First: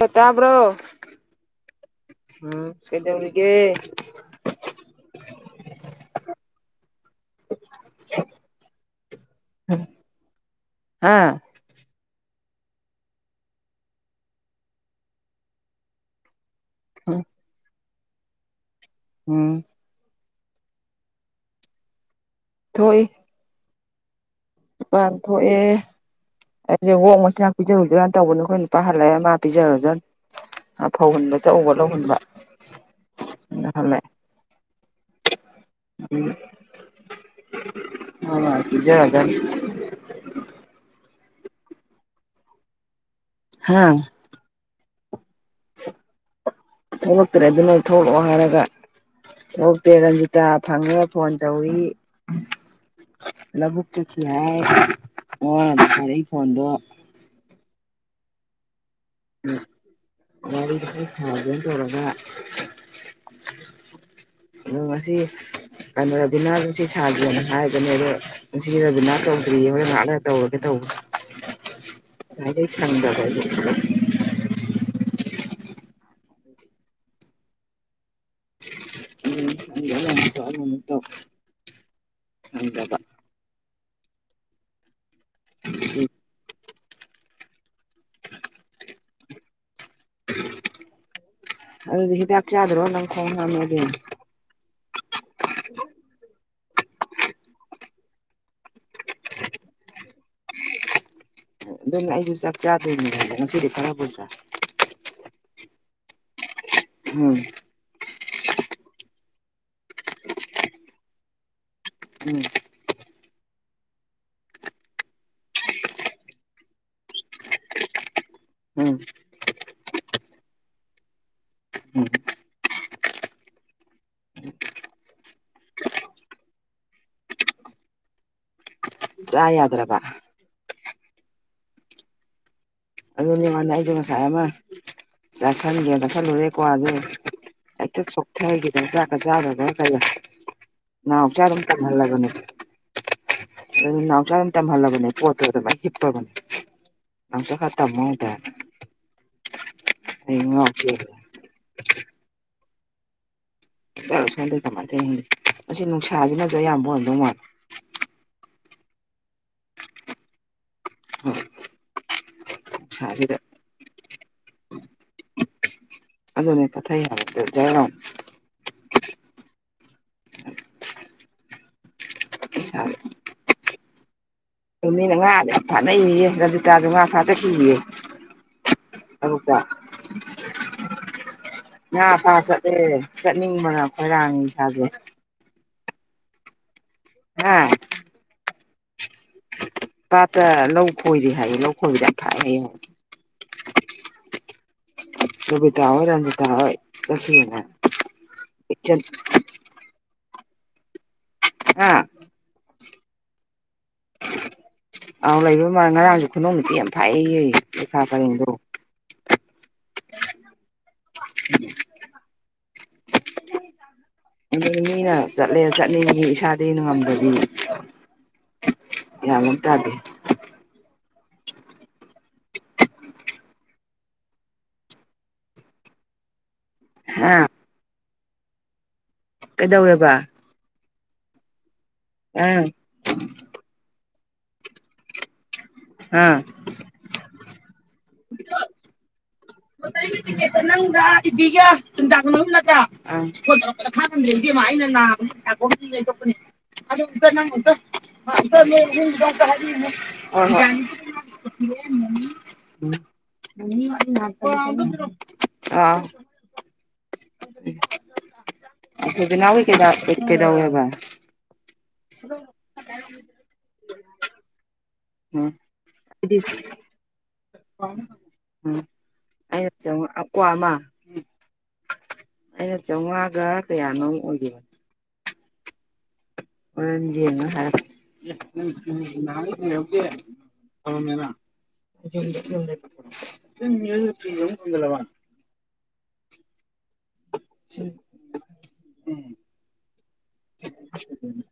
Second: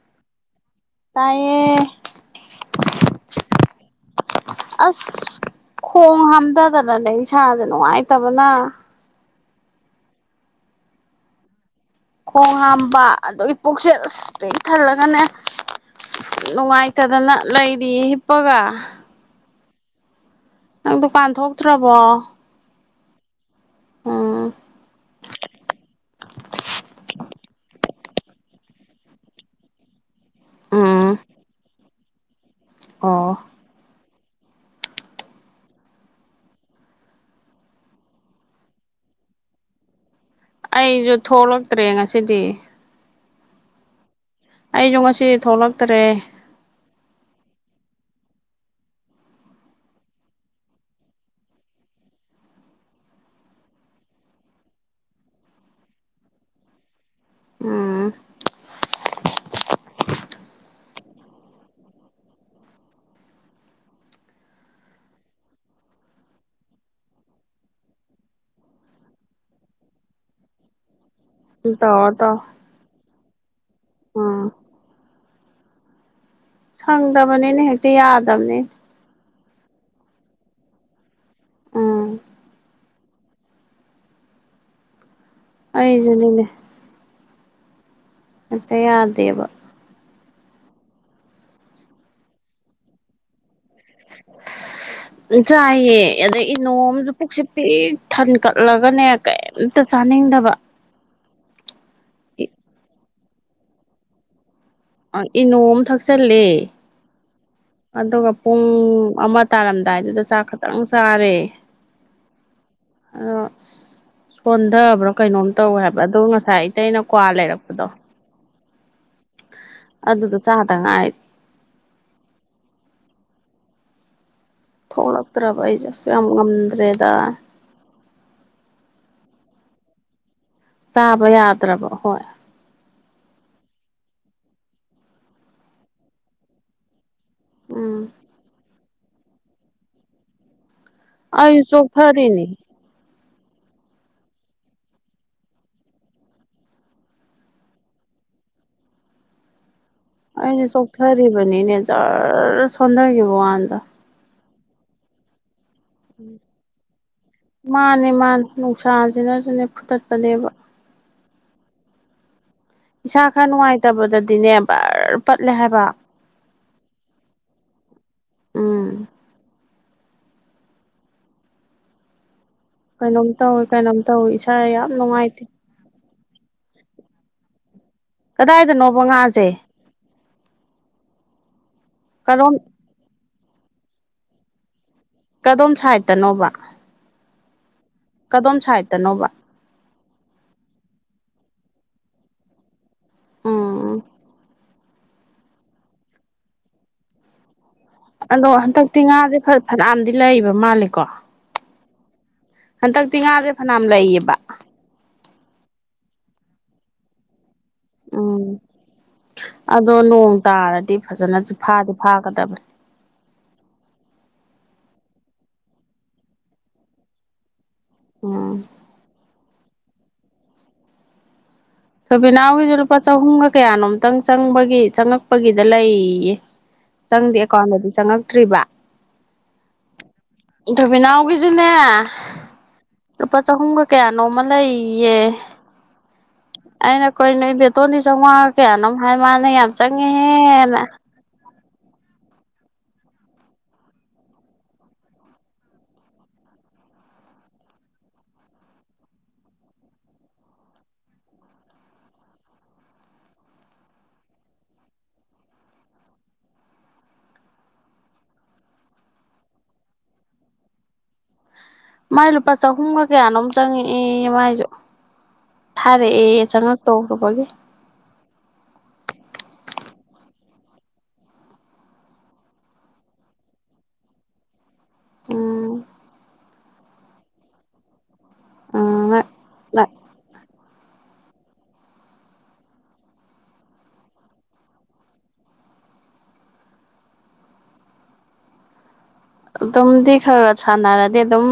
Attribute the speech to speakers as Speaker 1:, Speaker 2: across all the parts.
Speaker 1: ꯑꯣ
Speaker 2: ꯇꯥꯏꯌꯦ
Speaker 1: ꯎꯝ ꯀꯩꯗꯧꯔꯤꯒꯦ
Speaker 2: ꯑꯁ ꯈꯣꯡ ꯍꯥꯝꯊꯗꯅꯅꯦ ꯏꯁꯥꯁꯦ ꯅꯨꯡꯉꯥꯏꯇꯕꯅ
Speaker 1: ꯍꯥꯥ
Speaker 2: ꯈꯣꯡ ꯍꯥꯝꯕ ꯑꯗꯨꯗꯒꯤ ꯄꯨꯣꯛꯆꯦꯜ ꯑꯁ ꯄꯦꯛ ꯊꯜꯂꯒꯅꯦ
Speaker 1: ꯎꯝ
Speaker 2: ꯅꯨꯡꯉꯥꯏꯇꯗꯅ ꯂꯩꯔꯤ ꯍꯤꯞꯄꯒ
Speaker 1: ꯎꯝ
Speaker 2: ꯅꯪ ꯗꯨꯀꯥꯟ ꯊꯣꯛꯇ꯭ꯔꯕꯣ
Speaker 1: ꯊꯣꯏ
Speaker 2: ꯎꯝ
Speaker 1: ꯥꯟ ꯊꯣꯛꯑꯦ ꯑꯩꯁꯦ ꯑꯣꯋ ꯃꯆꯤꯟꯅꯥꯥꯛ ꯄꯤꯖꯔꯨꯗꯖꯅ ꯇꯧꯕꯅꯦ ꯑꯩꯈꯣꯏ ꯅꯨꯄꯥ ꯍꯜꯂꯛꯑꯦ ꯃꯥ ꯄꯤꯔꯨꯖꯥ
Speaker 2: ꯎꯝ
Speaker 1: ꯐꯧꯍꯟꯕ ꯆꯧꯕ ꯂꯧꯍꯟꯕ
Speaker 2: ꯑꯣ
Speaker 1: ꯎꯝ ꯑ ꯁꯤꯖ ꯍꯥꯏꯗ
Speaker 2: ꯑꯩꯁꯨ ꯊꯣꯛꯂꯛꯇ꯭ꯔꯦ ꯉꯁꯤꯗꯤ
Speaker 1: ꯍꯥꯥ
Speaker 2: ꯑꯩꯖ ꯉꯁꯤ ꯊꯣꯛꯂꯛꯇ꯭ꯔꯦ
Speaker 1: ꯊꯣꯛꯂꯛꯇ꯭ꯔꯦ ꯑꯗꯨꯅ ꯊꯣꯛꯂꯛꯑꯣ ꯍꯥꯏꯔ ꯑꯗꯨꯒ ꯊꯣꯛꯣꯛꯇꯦ ꯔꯟꯖꯤꯇꯥ ꯐꯪꯉꯒ ꯐꯣꯟ ꯇꯧꯋ ꯂꯧꯕꯨꯛꯇ ꯆꯠꯁꯤ ꯍꯥꯏ ꯍꯥꯏꯔꯛꯏ ꯐꯣꯟꯗꯣ
Speaker 2: ꯎꯝ
Speaker 1: ꯎꯝ ꯒꯥꯔꯤꯗꯨ ꯄ ꯁꯥꯒꯅ ꯇꯧꯔꯔꯕ ꯑ ꯑꯁꯤꯁꯤ ꯀꯩꯅꯣ ꯔꯕꯤꯅꯥꯗꯣ ꯁꯤ ꯁꯥꯒꯦꯅ ꯍꯥꯏꯕꯅꯦ ꯑꯗꯣ ꯉꯁꯤꯗꯤ ꯔꯕꯤꯅꯥ ꯇꯧꯗ꯭ꯔꯤꯌꯦ ꯍꯣꯏ ꯉꯍꯥꯛꯅ ꯇꯧꯔꯒꯦ
Speaker 2: ꯇꯧꯔꯣ ꯇꯧꯔꯣ
Speaker 1: ꯇꯧꯕ ꯆꯦ ꯊꯗ ꯄ
Speaker 2: ꯎꯝ ꯁꯪꯗꯕꯅꯤꯅꯦ ꯇ ꯌꯥꯗꯕꯅꯤ
Speaker 1: ꯠꯇ ꯃꯠꯇꯣꯗ
Speaker 2: ꯎꯝ
Speaker 1: ꯎꯝ
Speaker 2: ꯑꯩꯖꯨꯅꯤꯅ‌‌ꯦ ꯃꯠꯇꯦ ꯑꯗꯦꯕ
Speaker 1: ꯑꯗꯨꯗꯤ ꯍꯤꯗ ꯍꯥꯞꯆꯗ꯭ꯔꯣ ꯅꯪ ꯐꯅꯗ
Speaker 2: ꯆꯥꯏꯌꯦ ꯑꯗꯩ ꯏꯅꯣꯝꯁꯨ ꯄꯛꯁꯦ ꯄꯤꯛ ꯊꯟ ꯀꯠꯂꯒꯅꯦ ꯀꯩꯝꯇ ꯆꯥꯅꯤꯡ ꯀꯗꯕ
Speaker 1: ꯑꯗꯨꯝ ꯑꯩꯁꯨ ꯆꯥꯛ ꯆꯥꯗꯣꯏꯅꯤ ꯈꯗ ꯉꯁꯤꯗꯤ ꯈꯔꯕꯨꯖꯥ
Speaker 2: ꯏꯅꯣ ꯑꯃ ꯊꯛꯆꯜꯂ
Speaker 1: ꯎꯝ
Speaker 2: ꯑꯗꯨꯒ ꯄꯨꯡ ꯄꯨꯡ ꯑꯃ ꯇꯥꯔꯝꯗꯥꯏꯗꯨꯗ ꯆꯥꯛ ꯈꯇꯪ ꯆꯥꯔꯦ
Speaker 1: ꯎꯝ
Speaker 2: ꯑꯗꯣ ꯁꯣꯟꯊꯕ꯭ꯔꯣ ꯀꯩꯅꯣꯝ ꯇꯧꯋꯦ ꯍꯥꯏꯕ ꯑꯗꯣ ꯉꯁꯥꯏ ꯑꯇꯩ ꯑꯩꯅ ꯀ꯭ꯋꯥ ꯂꯩꯔꯛꯄꯗꯣ
Speaker 1: ꯎꯝ
Speaker 2: ꯑꯗꯨꯗ ꯆꯥꯍ ꯇ ꯉ
Speaker 1: ꯎꯝ
Speaker 2: ꯊꯣꯛꯂꯛꯇ꯭ꯔꯕ ꯑꯩꯁꯦ ꯑꯁꯨ ꯌꯥꯝ ꯉꯝꯗ꯭ꯔꯦꯗ
Speaker 1: ꯁꯗ꯭ꯔꯕ
Speaker 2: ꯆꯥꯕ ꯌꯥꯗ꯭ꯔꯕ ꯍꯣꯏ
Speaker 1: ꯑꯗꯨꯅꯦꯉꯥꯟꯗ ꯑꯩꯁꯨ ꯉꯁꯥꯏ ꯑꯃ ꯆꯥꯁꯤꯟꯒꯦꯅ ꯆꯥꯥꯁꯜꯂꯨꯔꯦꯀꯣ ꯑꯗꯨꯗ ꯑꯩꯛꯇ
Speaker 2: ꯎꯝ
Speaker 1: ꯁꯣꯛꯊ ꯍꯥꯏꯈꯤꯗꯅ ꯆꯖꯥꯀ ꯆꯥꯗꯕ ꯀꯩꯅ ꯎ ꯎꯆ
Speaker 2: ꯑꯩꯁꯨ
Speaker 1: ꯆꯥ ꯑꯗꯨꯜ ꯂꯒꯅꯤ
Speaker 2: ꯆꯣꯛꯊꯔꯤꯅꯤ
Speaker 1: ꯑꯗꯨ ꯅꯥꯎꯁꯥ ꯑꯗꯨꯝ ꯇꯝꯍꯜꯂꯕꯅꯦ ꯄꯣꯠꯇꯨ ꯑꯗꯨꯃꯥꯏꯅ ꯍꯤꯞꯄꯕꯅꯦ ꯅꯥꯁ ꯇꯃꯗ
Speaker 2: ꯑꯩꯅ ꯆꯣꯛꯊꯔꯤꯕꯅꯤꯅꯦ ꯖꯔ ꯁꯣꯟꯊꯈꯤꯕ ꯋꯥꯟꯗ
Speaker 1: ꯆꯥꯔꯨ ꯁꯗꯩ ꯀꯃꯥꯏꯅ ꯇꯧ ꯈꯪꯖꯤ ꯑꯁꯤ ꯅꯨꯡꯁꯥꯁꯤꯅꯁꯨ ꯑꯌꯥꯝꯕ ꯍꯣꯟꯗꯧ ꯃꯥꯜꯂꯦ
Speaker 2: ꯃꯥꯅꯦ ꯃꯥꯅꯦ ꯅꯨꯡꯁꯥꯁꯤꯅꯁꯨꯅꯦ ꯐꯨꯠꯇꯠꯄꯅꯦꯕ ꯏꯁꯥ
Speaker 1: ꯅꯨꯡꯁꯥꯁꯤꯗ
Speaker 2: ꯈꯔ ꯅꯨꯡꯉꯥꯏꯇꯕꯗꯗꯤꯅꯦ ꯕꯔ ꯄꯠꯂꯦ ꯍꯥꯏꯕ
Speaker 1: ꯑꯗꯨꯗꯅꯦ ꯀꯊ ꯍꯥꯏꯖꯔꯝ
Speaker 2: ꯎꯝ ꯀꯥꯏ ꯅꯝꯇꯥ ꯍ ꯀꯥꯏ ꯅꯝꯣꯏ
Speaker 1: ꯑꯗꯨ ꯃꯤꯅ ꯉꯥꯗꯤ ꯌꯥꯝ ꯐꯥꯅꯩꯌꯦ ꯔꯟꯖꯤꯇꯥꯁꯨ ꯉꯥ ꯐꯥꯖꯈꯤꯌꯦ
Speaker 2: ꯀꯗꯥꯏꯗꯅꯣꯕ ꯉꯥꯁꯦ
Speaker 1: ꯉꯥ ꯐꯥ
Speaker 2: ꯀꯗꯣꯝ
Speaker 1: ꯆꯠꯂꯦ ꯆꯠꯅꯤꯡꯕꯅ ꯈꯣꯏꯔꯥꯡꯅꯤ ꯏꯁꯥꯁꯦ
Speaker 2: ꯀꯗꯣꯝ ꯁꯥꯏꯠꯇꯅꯣꯕ
Speaker 1: ꯑ
Speaker 2: ꯀꯗꯣꯝ ꯁꯥꯏꯠꯇꯅꯣꯕ
Speaker 1: ꯄꯥꯠꯇ ꯂꯧ ꯈꯣꯏꯗꯤ ꯍꯥꯏꯌꯦ ꯂꯧ ꯈꯣꯏꯕꯗ ꯌꯥꯝ ꯐꯥꯏꯌꯦꯡꯉ
Speaker 2: ꯎꯝ
Speaker 1: ꯔꯕꯤꯇꯥ ꯍꯣꯢ ꯔꯟꯖꯤꯇꯥ ꯍꯣꯢ ꯆꯁꯤꯅ
Speaker 2: ꯑꯗꯣ ꯍꯟꯗꯛꯇꯤ ꯉꯥꯁꯦ ꯐꯅꯥꯝꯗꯤ ꯂꯩꯕ ꯃꯥꯜꯂꯦꯀꯣ
Speaker 1: ꯑꯥ
Speaker 2: ꯍꯟꯗꯛꯇꯤ ꯉꯥꯁꯦ ꯐꯅꯌꯥꯝ ꯂꯩꯌꯦꯕ
Speaker 1: ꯑꯥꯎ ꯂꯩꯕ ꯃꯥ ꯉꯔꯥꯡꯁꯨ ꯈꯨꯅꯨꯡꯧ ꯅꯨꯄꯤ ꯌꯥꯝ ꯐꯩꯌꯦ ꯂꯩꯦꯈꯥ ꯄꯔꯦꯡꯗꯣ
Speaker 2: ꯎꯝ ꯑꯗꯣ ꯅꯣꯡ ꯇꯥꯔꯗꯤ ꯐꯖꯅ ꯐꯥꯗꯤ ꯐꯥꯒꯗꯕꯅꯤ
Speaker 1: ꯑꯗꯨ ꯃꯤꯅ ꯆꯠꯂꯦ ꯆꯠꯅꯤꯡꯉꯒꯤ ꯏꯁꯥꯗ ꯅꯨꯡꯉꯝꯗꯕꯤ
Speaker 2: ꯑꯣ
Speaker 1: ꯇꯗꯦ
Speaker 2: ꯁꯣꯕꯤꯅꯥ ꯍꯣꯏꯁꯨ ꯂꯨꯄꯥ ꯆꯍꯨꯝꯒ ꯀꯌꯥꯅꯣꯝꯇꯪ ꯆꯪꯕꯒꯤ ꯆꯪꯉꯛꯄꯒꯤꯗ ꯂꯩꯌꯦ ꯆꯪꯗꯦ
Speaker 1: ꯑ
Speaker 2: ꯑꯦꯀꯥꯎꯟꯗꯗꯤ ꯆꯪꯉꯛꯇ꯭ꯔꯤꯕ
Speaker 1: ꯀꯩꯗꯧꯋꯦꯕ
Speaker 2: ꯕꯤꯅꯥꯎꯒꯤꯁꯨꯅꯦ
Speaker 1: ꯑꯪ
Speaker 2: ꯂꯨꯄꯥ ꯆꯍꯨꯝꯒ ꯀꯌꯥ ꯅꯣꯡꯃ ꯂꯩ
Speaker 1: ꯑꯥ
Speaker 2: ꯑꯩꯅ ꯀꯩꯅꯣ ꯏꯕꯦꯇꯣꯟꯗꯤ ꯆꯥꯝꯃꯉꯥꯒ ꯀꯌꯥꯅꯣ ꯍꯥꯏ ꯃꯥꯅ ꯌꯥꯝ ꯆꯪꯉꯦꯍꯦꯅ
Speaker 1: ꯁꯨꯝꯇꯥꯛ ꯃꯨꯝ ꯅꯠꯇ ꯁꯣꯟꯔꯛꯄꯗ ꯈꯥꯍꯟꯗꯦꯃ ꯑꯩꯅ ꯅꯥꯕꯇꯣꯛꯄꯅꯦ ꯑꯗꯨꯗ ꯎ ꯅꯪ ꯎ [unintelligible] ꯑꯥ ꯎꯗꯅꯥꯎ ꯀꯗ ꯀ ꯀꯗꯧꯋꯦꯕ
Speaker 2: ꯃꯥꯏ ꯂꯨꯄꯥ ꯆꯍꯨꯝꯒ ꯀꯌꯥꯅꯣꯝ ꯆꯪꯉꯛꯏ ꯃꯥꯏꯁꯨ
Speaker 1: ꯎꯝ
Speaker 2: ꯊꯥꯔꯦꯛꯑꯦꯌꯦ ꯆꯪꯉꯛ ꯇꯧꯔꯨꯕꯒꯤ
Speaker 1: ꯎ ꯑꯩꯅ ꯆꯪꯉ ꯀ꯭ꯋꯥ ꯑꯃ ꯑꯩꯅ ꯆꯥꯝꯃꯉꯥꯒ ꯀꯌꯥꯅꯣ ꯑꯣꯏꯈꯤꯕꯅꯣ
Speaker 2: ꯎꯝ
Speaker 1: ꯍꯣꯔꯦꯟꯗꯤꯅ ꯍꯥꯏ
Speaker 2: ꯎꯝ
Speaker 1: [unintelligible] [inaudible] ꯁꯤ
Speaker 2: ꯑꯗꯨꯝꯗꯤ ꯈꯔ ꯁꯥꯟꯅꯔꯗꯤ ꯑꯗꯨꯝ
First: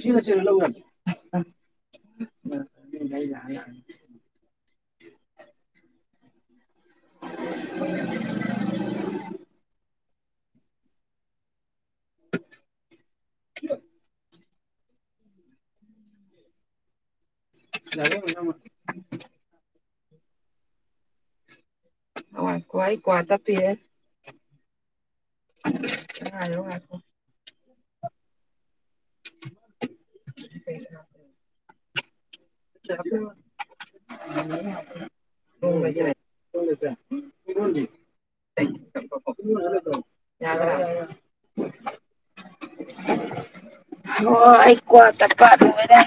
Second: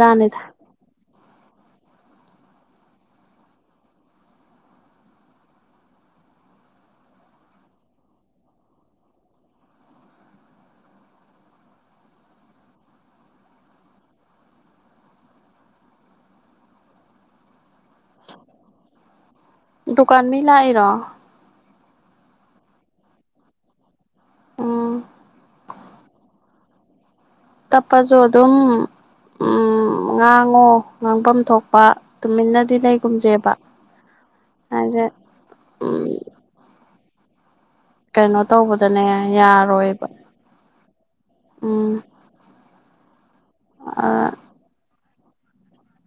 Speaker 1: ꯁꯤꯔ ꯁꯤ ꯂꯧꯕꯒ [unintelligible] [inaudible] [unintelligible] ꯌꯥꯔꯦ ꯃꯥ
Speaker 2: ꯗꯨꯀꯥꯟ ꯃꯤ ꯂꯥꯛꯏꯔꯣ
Speaker 1: ꯑ ꯀꯋꯥꯏ ꯀ꯭ꯋꯥ ꯇꯄꯤꯍꯦ
Speaker 2: ꯎꯝ
Speaker 1: [unintelligible]
Speaker 2: ꯇꯞꯄꯁꯨ ꯑꯗꯨꯝ ꯎ ꯉꯥꯡꯉꯣ ꯉꯥꯡꯐꯝ ꯊꯣꯛꯄ ꯇꯨꯃꯤꯟꯅꯗꯤ ꯂꯩꯒꯨꯝꯖꯦꯕ ꯑ ꯎꯝ ꯀꯩꯅꯣ ꯇꯧꯕꯗꯅꯦ ꯌꯥꯔꯣꯏꯕ ꯎꯝ ꯑꯥ
Speaker 1: ꯍꯣ ꯍꯣ ꯑꯩ ꯀ꯭ꯋꯥ ꯇꯞꯄ ꯂꯣꯢꯔꯦ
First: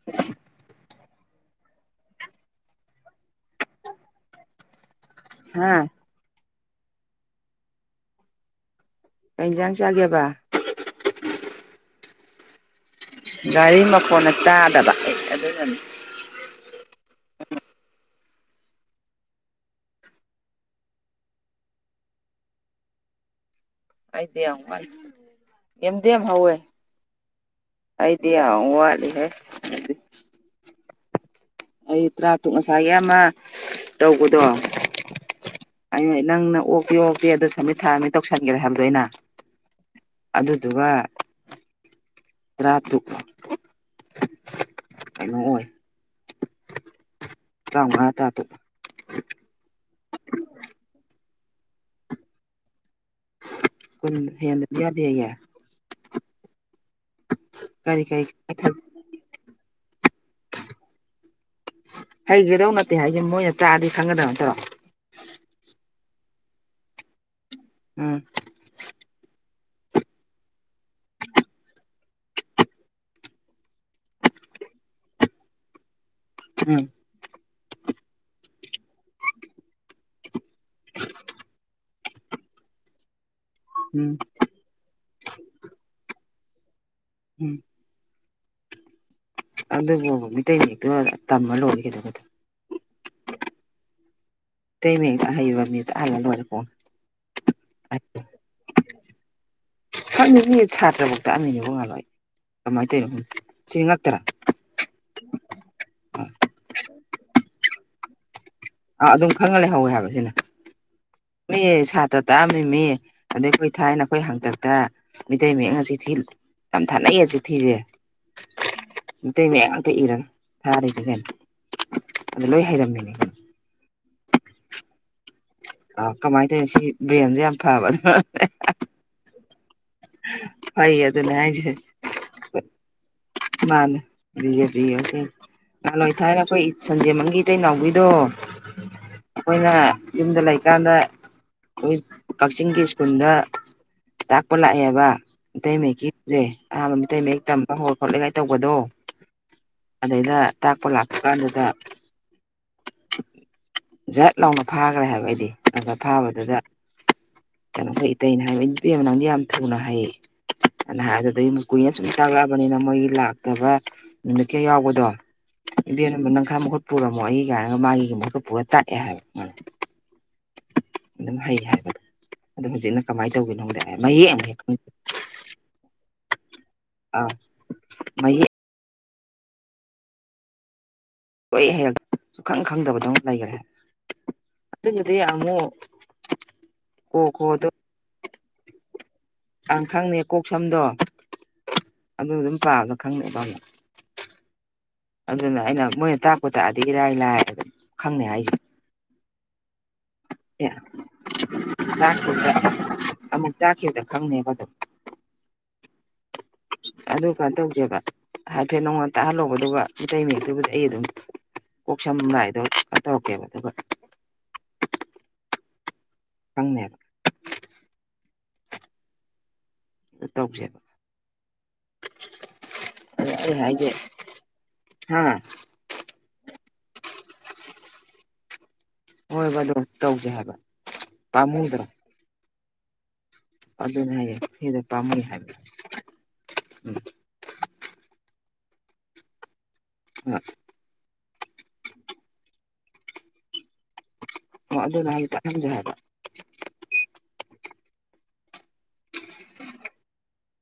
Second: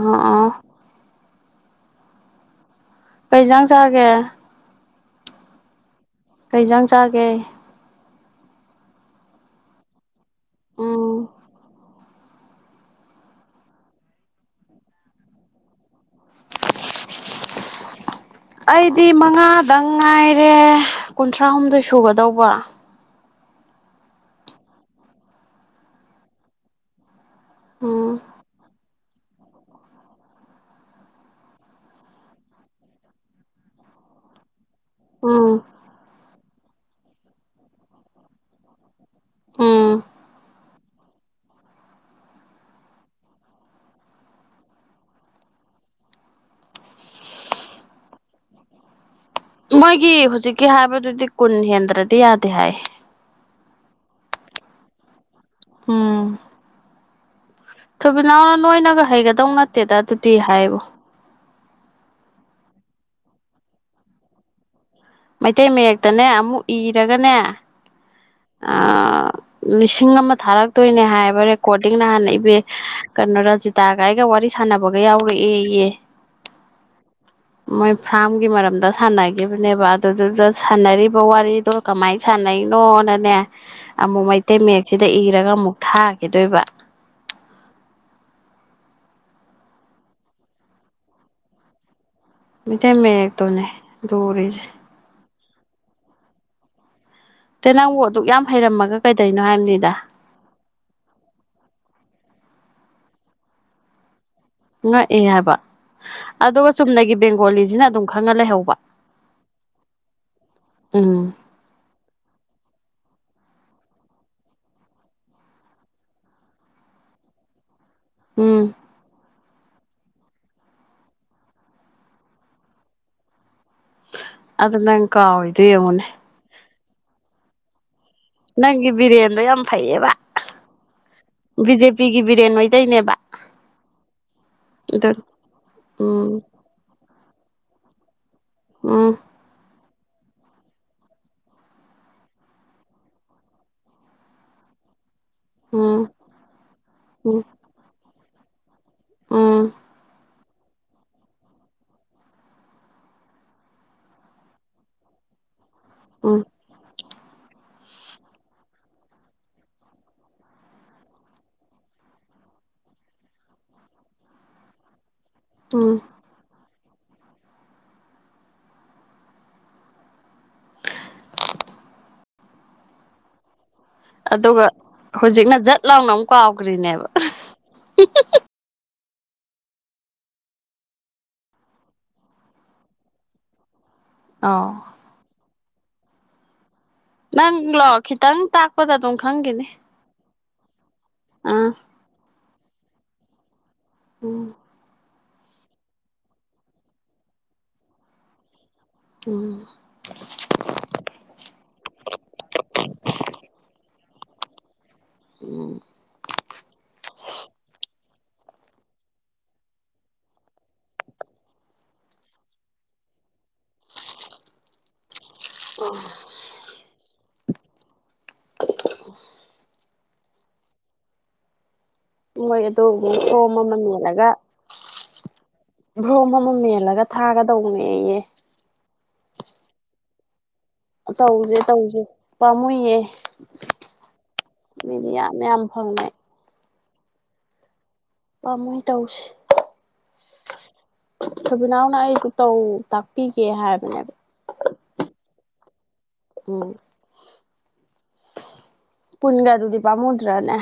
Speaker 2: ꯑ ꯑ ꯀꯩꯁꯥꯡ ꯆꯥꯒꯦ
Speaker 1: ꯍꯥꯥ
Speaker 2: ꯀꯩꯖꯥꯡ ꯆꯥꯒꯦ
Speaker 1: ꯀꯩꯏꯟꯁꯥꯡ ꯆꯥꯒꯦꯕ
Speaker 2: ꯎꯝ
Speaker 1: ꯒꯥꯔꯤ ꯃꯈꯣꯟꯅ ꯇꯥꯗꯕ ꯑꯦ ꯑꯗꯨꯅꯅꯤ ꯎꯝ
Speaker 2: ꯑꯩꯗꯤ ꯃꯉꯥꯗꯪ ꯉꯥꯏꯔꯦ ꯀꯨꯟꯊ꯭ꯔꯥꯍꯨꯝꯗꯣꯏ ꯁꯨꯒꯗꯧꯕ
Speaker 1: ꯑꯩꯗ ꯑꯦꯝꯗꯦꯝ ꯍꯧꯑ
Speaker 2: ꯎꯝ
Speaker 1: ꯑꯩꯗꯤ ꯌꯥꯠꯂꯤꯍ ꯍꯥꯏꯗꯤ [inaudible] ꯑꯩ ꯇꯔꯥꯇꯨꯛ ꯉꯁꯥꯏꯒꯤ ꯑꯃ ꯇꯧꯕꯗꯣ
Speaker 2: ꯎꯝ
Speaker 1: ꯑ ꯅꯪꯅ ꯑꯣꯛꯇꯤ ꯑꯣꯛꯇꯦ ꯑꯗꯨ ꯁꯃꯤꯠ ꯊꯥꯔꯝꯃꯦ ꯇꯧꯁꯟꯒꯦꯔꯦ ꯍꯥꯏꯕꯗꯣ ꯑꯩꯅ
Speaker 2: ꯎꯝ
Speaker 1: ꯑꯗꯨꯗꯗꯨ ꯋ ꯇꯔꯥꯇꯔꯨꯛ ꯀꯩꯅꯣ ꯑꯣꯏ ꯇꯔ꯭ꯥꯎꯉ ꯇꯇꯨꯛ
Speaker 2: ꯃꯣꯏꯒꯤ ꯍꯧꯖꯤꯛꯀꯤ ꯍꯥꯏꯕꯗꯨꯗꯤ ꯀꯨꯟ ꯍꯦꯟꯗ꯭ꯔꯗꯤ ꯌꯥꯗꯦ ꯍꯥꯏ
Speaker 1: ꯀꯨꯟ ꯍꯦꯟꯗꯗꯤ ꯌꯥꯗꯦꯌꯦ
Speaker 2: ꯊꯕꯤꯅꯥꯎꯅ ꯅꯣꯏꯅꯒ ꯍꯩꯒꯗꯧ ꯅꯠꯇꯦꯗ ꯑꯗꯨꯗꯤ ꯍꯥꯏꯕꯣ
Speaker 1: ꯍꯩꯒꯗꯧ ꯅꯠꯇꯦ ꯍꯥꯏꯁꯦ ꯃꯣꯏꯅ ꯇꯥꯑꯗꯤ ꯈꯪꯒꯗꯕ ꯅꯠꯇ꯭ꯔꯣ
Speaker 2: ꯃꯩꯇꯩ ꯃꯌꯦꯛꯇꯅꯦ ꯑꯃꯨꯛ ꯏꯔꯒꯅꯦ
Speaker 1: ꯎꯝ
Speaker 2: ꯑ ꯂꯤꯁꯤꯡ ꯑꯃ ꯊꯥꯔꯛꯇꯣꯏꯅꯦ ꯍꯥꯏꯕ ꯔꯦꯀꯣꯔꯗꯤꯡ ꯅꯍꯥꯟꯅ ꯏꯕ ꯀꯩꯅꯣ ꯔꯖꯤꯇꯥꯒꯥꯏꯒ ꯋꯥꯔꯤ ꯁꯥꯟꯅꯕꯒ ꯌꯥꯎꯔꯛꯑꯦꯌꯦ
Speaker 1: ꯎꯝ
Speaker 2: ꯃꯣꯏ ꯐꯥꯝꯒꯤ ꯃꯔꯝꯗ ꯁꯥꯟꯅꯈꯤꯕꯅꯦꯕ ꯑꯗꯨꯗꯨꯗ ꯁꯥꯟꯅꯔꯤꯕ ꯋꯥꯔꯤꯗꯣ ꯀꯃꯥꯏ ꯁ ꯍꯥꯟꯅꯩꯅꯣꯅꯅꯦ
Speaker 1: ꯎꯝ
Speaker 2: ꯑꯃꯨꯛ ꯃꯩꯇꯩ ꯃꯌꯦꯛꯁꯤꯗ ꯏꯔꯒ ꯑꯃꯨꯛ ꯊꯥꯈꯤꯗꯣꯏꯕ
Speaker 1: ꯎꯝ ꯑꯗꯨꯕꯨ ꯃꯩꯇꯩ ꯍꯦꯛꯇꯣ ꯇꯝꯃ ꯂꯣꯏꯒꯗꯗ [inaudible]
Speaker 2: ꯃꯇꯩ ꯃꯛꯇꯣꯅꯦ
Speaker 1: ꯇꯩꯌꯦꯛ ꯑꯍꯩꯕ ꯃꯤ ꯇꯥꯛꯍꯜꯂ
Speaker 2: ꯇ ꯅꯪꯕꯨ ꯑꯗꯨꯛ ꯌꯥꯝ ꯍꯩꯔꯝꯃꯒ ꯀꯩꯗꯩꯅꯣ ꯍꯥꯏꯕꯅꯤꯗ
Speaker 1: ꯈꯪꯉꯁꯤ ꯁꯥꯇ꯭ꯔꯐꯧ ꯇ ꯑꯃꯅꯤꯅꯦꯕ ꯉꯥꯜꯂꯣ ꯑꯩ ꯀꯃꯥꯏꯅ ꯇꯧꯔꯤꯅꯣ ꯁꯤ ꯉꯛꯇꯔꯥ
Speaker 2: ꯉꯛꯑꯦ ꯍꯥꯏꯕ ꯑꯗꯨꯒ ꯆꯨꯝꯅꯒꯤ ꯕꯦꯡꯒꯣꯂꯤꯁꯤꯅ ꯑꯗꯨꯝ ꯈꯪꯉ ꯂꯩꯍꯧꯕ
Speaker 1: ꯑ ꯑꯗꯨꯝ ꯈꯪꯉ ꯂꯩꯍꯧꯋꯦ ꯍꯥꯏ ꯁꯤꯅ
Speaker 2: ꯎꯝ
Speaker 1: ꯃꯤ ꯁꯥꯇ꯭ꯔ ꯇꯥꯑꯝꯅꯤ ꯃꯤꯌꯦ ꯑꯗꯩ ꯀꯣꯏ ꯊꯥꯏꯅ ꯑꯩꯈꯣꯏ ꯍꯥꯡꯇꯛꯇ ꯃꯩꯇꯩ ꯃꯌꯦꯛꯅ ꯆꯤꯊꯤ ꯌꯥꯝ ꯊꯥꯅꯩ ꯆꯤꯊꯤꯁꯦ
Speaker 2: ꯎꯝ
Speaker 1: ꯃꯩꯇꯩ ꯃꯌꯥꯝ ꯑꯇ ꯏꯔꯝꯅꯤ ꯊꯥꯗꯩꯗ ꯀꯩꯅ ꯑꯗꯨ ꯂꯣꯏ ꯍꯩꯔꯝꯃꯤꯅꯦ
Speaker 2: ꯑꯗ ꯅꯪ ꯀꯥꯎꯏ
Speaker 1: ꯑ ꯀꯃꯥꯏ ꯇꯩ ꯁꯤ ꯕ꯭ꯔꯦꯟꯁꯦ ꯌꯥꯝ ꯐꯕ ꯑꯗꯨ [inaudible]
Speaker 2: ꯅꯪꯒꯤ ꯕꯤꯔꯦꯟꯗꯣ ꯌꯥꯝ ꯐꯩꯌꯦꯕ
Speaker 1: ꯐꯩ ꯑꯗꯨꯅꯦ
Speaker 2: ꯕꯤ ꯖꯦ ꯄꯤꯒꯤ ꯕꯤꯔꯦꯟ ꯃꯩꯇꯩꯅꯦꯕ
Speaker 1: ꯃꯅꯦ ꯕꯤꯖꯦꯄ [inaudible] ꯑꯣꯏ
Speaker 2: ꯎꯝ
Speaker 1: ꯊꯥꯏꯔꯈꯣꯏ ꯏꯁꯟ ꯃ ꯏꯇꯩꯅꯥꯎꯕꯤꯗꯣ
Speaker 2: ꯎꯝ
Speaker 1: ꯑꯩꯈꯣꯏꯅ ꯌꯨꯝꯗ ꯂꯩꯀꯥꯟꯗ ꯑꯩꯈꯣꯏ ꯀꯛꯆꯤꯡꯒꯤ ꯁ꯭ꯀꯨꯜꯗ ꯇꯥꯛꯄ ꯂꯥꯛꯑꯦ ꯕ ꯃꯤꯇꯩ
Speaker 2: ꯎꯝ
Speaker 1: ꯃꯌꯦꯛꯀꯤꯁꯦ ꯑꯍꯥꯟꯕ ꯃꯤꯇꯩ ꯃꯌꯦꯛ ꯇꯝꯕ ꯍꯧꯔ ꯈꯣꯠꯂꯦꯒꯥꯏ ꯇꯧꯕꯗꯣ
Speaker 2: ꯎꯝ ꯎꯝ
Speaker 1: ꯑꯗꯩꯗ ꯇꯥꯛꯄ ꯂꯥꯛꯄ ꯀꯥꯟꯗꯨꯗ ꯖꯠ ꯂꯥꯎꯅ ꯐꯥꯈ꯭ꯔꯦ ꯍꯥꯏꯕ ꯑꯩꯗꯤ ꯑꯗ
Speaker 2: ꯎꯝ
Speaker 1: ꯐꯥꯕꯗꯨꯗ ꯀꯩꯅꯣꯈ ꯏꯇꯩꯩꯅ ꯍꯥꯏ ꯄꯦꯃ ꯅꯪꯗꯤ ꯌꯥꯝ ꯊꯨꯅ ꯍꯩ ꯑꯅ ꯍꯥꯏ ꯑꯗꯨꯗ ꯀꯨꯏꯅ ꯁꯨꯝ ꯇꯥꯛꯂꯛꯑꯕꯅꯤꯅ ꯃꯣꯏꯒꯤ ꯂꯥꯛꯇꯕ ꯅꯨꯃꯤꯠ ꯀꯌꯥ ꯌꯥꯎꯕꯗꯣ ꯏ
Speaker 2: ꯎꯝ
Speaker 1: ꯅ ꯅꯪ ꯈꯔ ꯃꯈ [inaudible] ꯄꯨꯔꯝꯃꯣ ꯑꯩꯒꯤ ꯀꯥꯏꯅꯒ ꯃꯥꯒꯤ ꯃꯍꯨ ꯄꯨꯔ ꯇꯥꯛꯑꯦ ꯍꯥꯏꯕ ꯃꯥꯅ ꯑꯗꯨꯝ ꯍꯩ ꯍꯥꯏꯕꯗ ꯑꯗꯣ ꯍꯧꯖꯤꯛꯅ ꯀꯃꯥꯏꯅ ꯇꯧꯒꯤꯅꯣꯗꯌꯦꯛ
Speaker 2: ꯑꯗꯨꯒ ꯍꯧꯖꯤꯛꯅ ꯖꯠ ꯂꯥꯎꯅ ꯑꯃ ꯀꯥꯎꯒ꯭ꯔꯤꯅꯦꯕ
Speaker 1: ꯑꯥ ꯃꯌꯦꯛ ꯂꯣꯏ ꯍꯩꯔ ꯁꯨꯈꯪ ꯈꯪꯗꯕꯗꯧ ꯂꯩꯈ꯭ꯔꯦ
Speaker 2: ꯑꯧ
Speaker 1: ꯑꯗꯨꯕꯨꯗꯤ ꯑꯃꯨꯛ ꯀꯣ
Speaker 2: ꯅꯪ
Speaker 1: ꯈꯣꯗꯣ
Speaker 2: ꯂꯣ ꯈꯤꯇꯥꯪ ꯇꯥꯛꯄꯗ ꯑꯗꯨꯝ ꯈꯪꯒꯤꯅꯤ
Speaker 1: ꯈꯪꯅꯦ ꯀꯣꯛ ꯁꯝꯗꯣ
Speaker 2: ꯑꯥ
Speaker 1: ꯑꯗꯨ ꯑꯗꯨꯝ ꯄꯥꯕ ꯈꯪꯗꯣꯏꯖꯥꯔꯣ
Speaker 2: ꯎꯝ
Speaker 1: ꯑꯗꯨꯅ ꯑꯩꯅ ꯃꯣꯏꯅ ꯇꯥꯛꯄ ꯇꯥꯛꯑꯗꯤ ꯏꯔꯥꯏ ꯂꯥꯏ ꯑꯗꯨ ꯈꯪꯅꯤ ꯍꯥꯏꯁꯦ
Speaker 2: ꯎꯝ
Speaker 1: ꯑꯦ ꯑꯃꯨꯛ ꯇꯥꯛꯈꯤꯕꯗ ꯈꯪꯅꯦꯕ ꯑꯗꯨꯝ
Speaker 2: ꯎꯝ
Speaker 1: ꯑꯗꯨꯀꯟ ꯇꯧꯁꯦꯕ ꯍꯥꯏꯐꯦꯠ ꯅꯪꯉꯣꯟꯗ ꯇꯥꯛꯍꯜꯂꯣ ꯑꯗꯨꯒ ꯃꯩꯇꯩ ꯃꯌꯦꯛꯇꯨꯕꯨꯗꯤ ꯑꯩ ꯑꯗꯨꯝ ꯀꯣꯛ ꯁꯝ ꯂꯥꯥꯏꯗꯣ ꯇꯧꯔꯛꯀꯦꯕ ꯑꯗꯨꯒ
Speaker 2: ꯑꯣ
Speaker 1: ꯈꯪꯅꯦꯕ ꯇꯧꯁꯦꯕ
Speaker 2: ꯍꯣꯏ ꯑꯗꯨ ꯐꯣꯝ ꯑꯃ ꯃꯦꯜꯂꯒ
Speaker 1: ꯍꯥꯥ
Speaker 2: ꯐꯣꯝ ꯑꯃ ꯃꯦꯜꯂꯒ ꯊꯥꯒꯗꯧꯕꯅꯦꯌꯦ
Speaker 1: ꯍꯣꯏꯕ ꯑꯗꯣ ꯇꯧꯖꯦ ꯍꯥꯏꯕ
Speaker 2: ꯇꯧꯁꯦ ꯇꯧꯁꯦ ꯄꯥꯝꯃꯨꯏꯌꯦ
Speaker 1: ꯑꯗꯨꯅꯦ ꯍꯥꯏꯖꯦ ꯐꯔꯤꯗ
Speaker 2: ꯃꯤꯗꯤ
Speaker 1: ꯄꯥꯝꯃꯨꯏ
Speaker 2: ꯌꯥꯝ
Speaker 1: ꯍꯥꯏꯕ
Speaker 2: ꯌꯥꯝ ꯐꯪꯉꯦ
Speaker 1: ꯎꯝ
Speaker 2: ꯄꯥꯝꯃꯨꯏ ꯇꯧꯁꯤ
Speaker 1: ꯑ
Speaker 2: ꯁꯕꯤꯅꯥꯎꯅ ꯑꯩ ꯇꯧ ꯇꯥꯛꯄꯤꯒꯦ ꯍꯥꯏꯕꯅꯦꯕ
Speaker 1: ꯑꯣ ꯑꯗꯨꯅꯦ ꯇꯥꯛꯍꯟꯖꯦ ꯍꯥꯏꯕ
Speaker 2: ꯎꯝ ꯀꯨꯟꯒꯗꯨꯗꯤ ꯄꯥꯃꯨꯗ꯭ꯔꯅꯦ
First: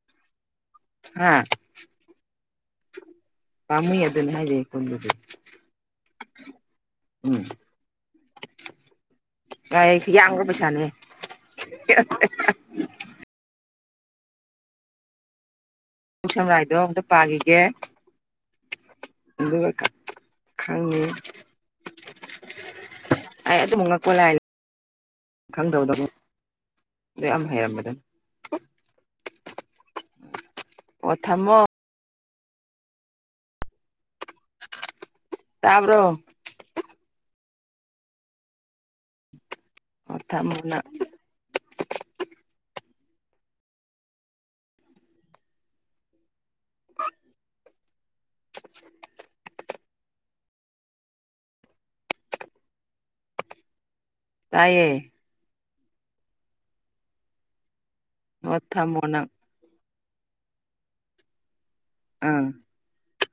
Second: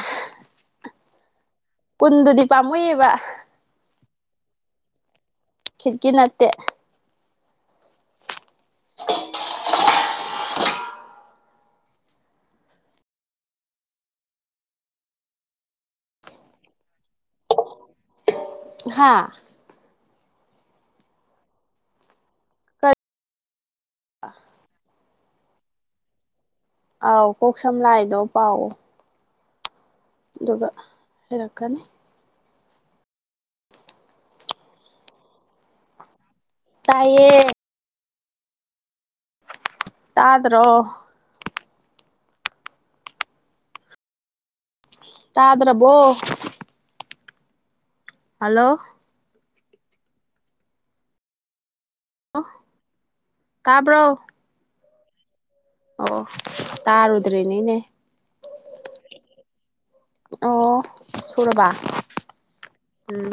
Speaker 1: ꯍꯥꯥ
Speaker 2: ꯀꯨꯟꯗꯨꯗꯤ ꯄꯥꯝꯃꯨꯏꯌꯦꯕ
Speaker 1: ꯄꯥꯝꯃꯨꯏ ꯑꯗꯨꯨꯅꯦ ꯍꯥꯏꯁꯦ ꯀꯨꯟꯗꯨꯗꯤ
Speaker 2: ꯈꯤꯠꯀꯤ ꯅꯠꯇꯦ
Speaker 1: ꯎꯝ ꯌꯥ ꯌꯥꯝꯒꯔꯕ ꯄꯩꯁꯥꯅꯦ ꯎꯝ ꯁꯝꯔꯥꯏꯗꯣ ꯑꯝꯇ ꯄꯥꯈꯤꯒꯦ
Speaker 2: ꯍꯥꯥ
Speaker 1: ꯑꯗꯨꯒ ꯈꯪꯉꯤ ꯑꯩ ꯑꯗꯨꯝ ꯉꯛꯄꯣ ꯂꯥ ꯈꯪꯗꯕꯗꯣ ꯑꯗꯨꯝ
Speaker 2: ꯑꯥꯎ ꯀꯣꯛ ꯁꯝ ꯂꯥꯏꯗꯣ ꯄꯥꯎꯑꯣ ꯑꯗꯨꯒ
Speaker 1: ꯑꯣ ꯊꯝꯃꯣ
Speaker 2: ꯍꯩꯔꯛꯀꯅꯤ
Speaker 1: ꯇꯥꯕ꯭ꯔꯣ
Speaker 2: ꯇꯥꯏꯌꯦ
Speaker 1: ꯑꯣ ꯊꯝꯃꯣ
Speaker 2: ꯇꯥꯗ꯭ꯔꯣ
Speaker 1: ꯅꯪ
Speaker 2: ꯇꯥꯗ꯭ꯔꯕꯣ ꯍꯜꯂꯣ ꯍꯜꯂꯣ ꯇꯥꯕ꯭ꯔꯣ
Speaker 1: ꯇꯥꯏꯌꯦ
Speaker 2: ꯑꯣ ꯇꯥꯔꯨꯗ꯭ꯔꯅꯤꯅꯦ
Speaker 1: ꯃꯨꯠ ꯊꯝꯕꯔ ꯅꯪ
Speaker 2: ꯑꯣ ꯁꯨꯔꯕ
Speaker 1: ꯑꯥ
Speaker 2: ꯎꯝ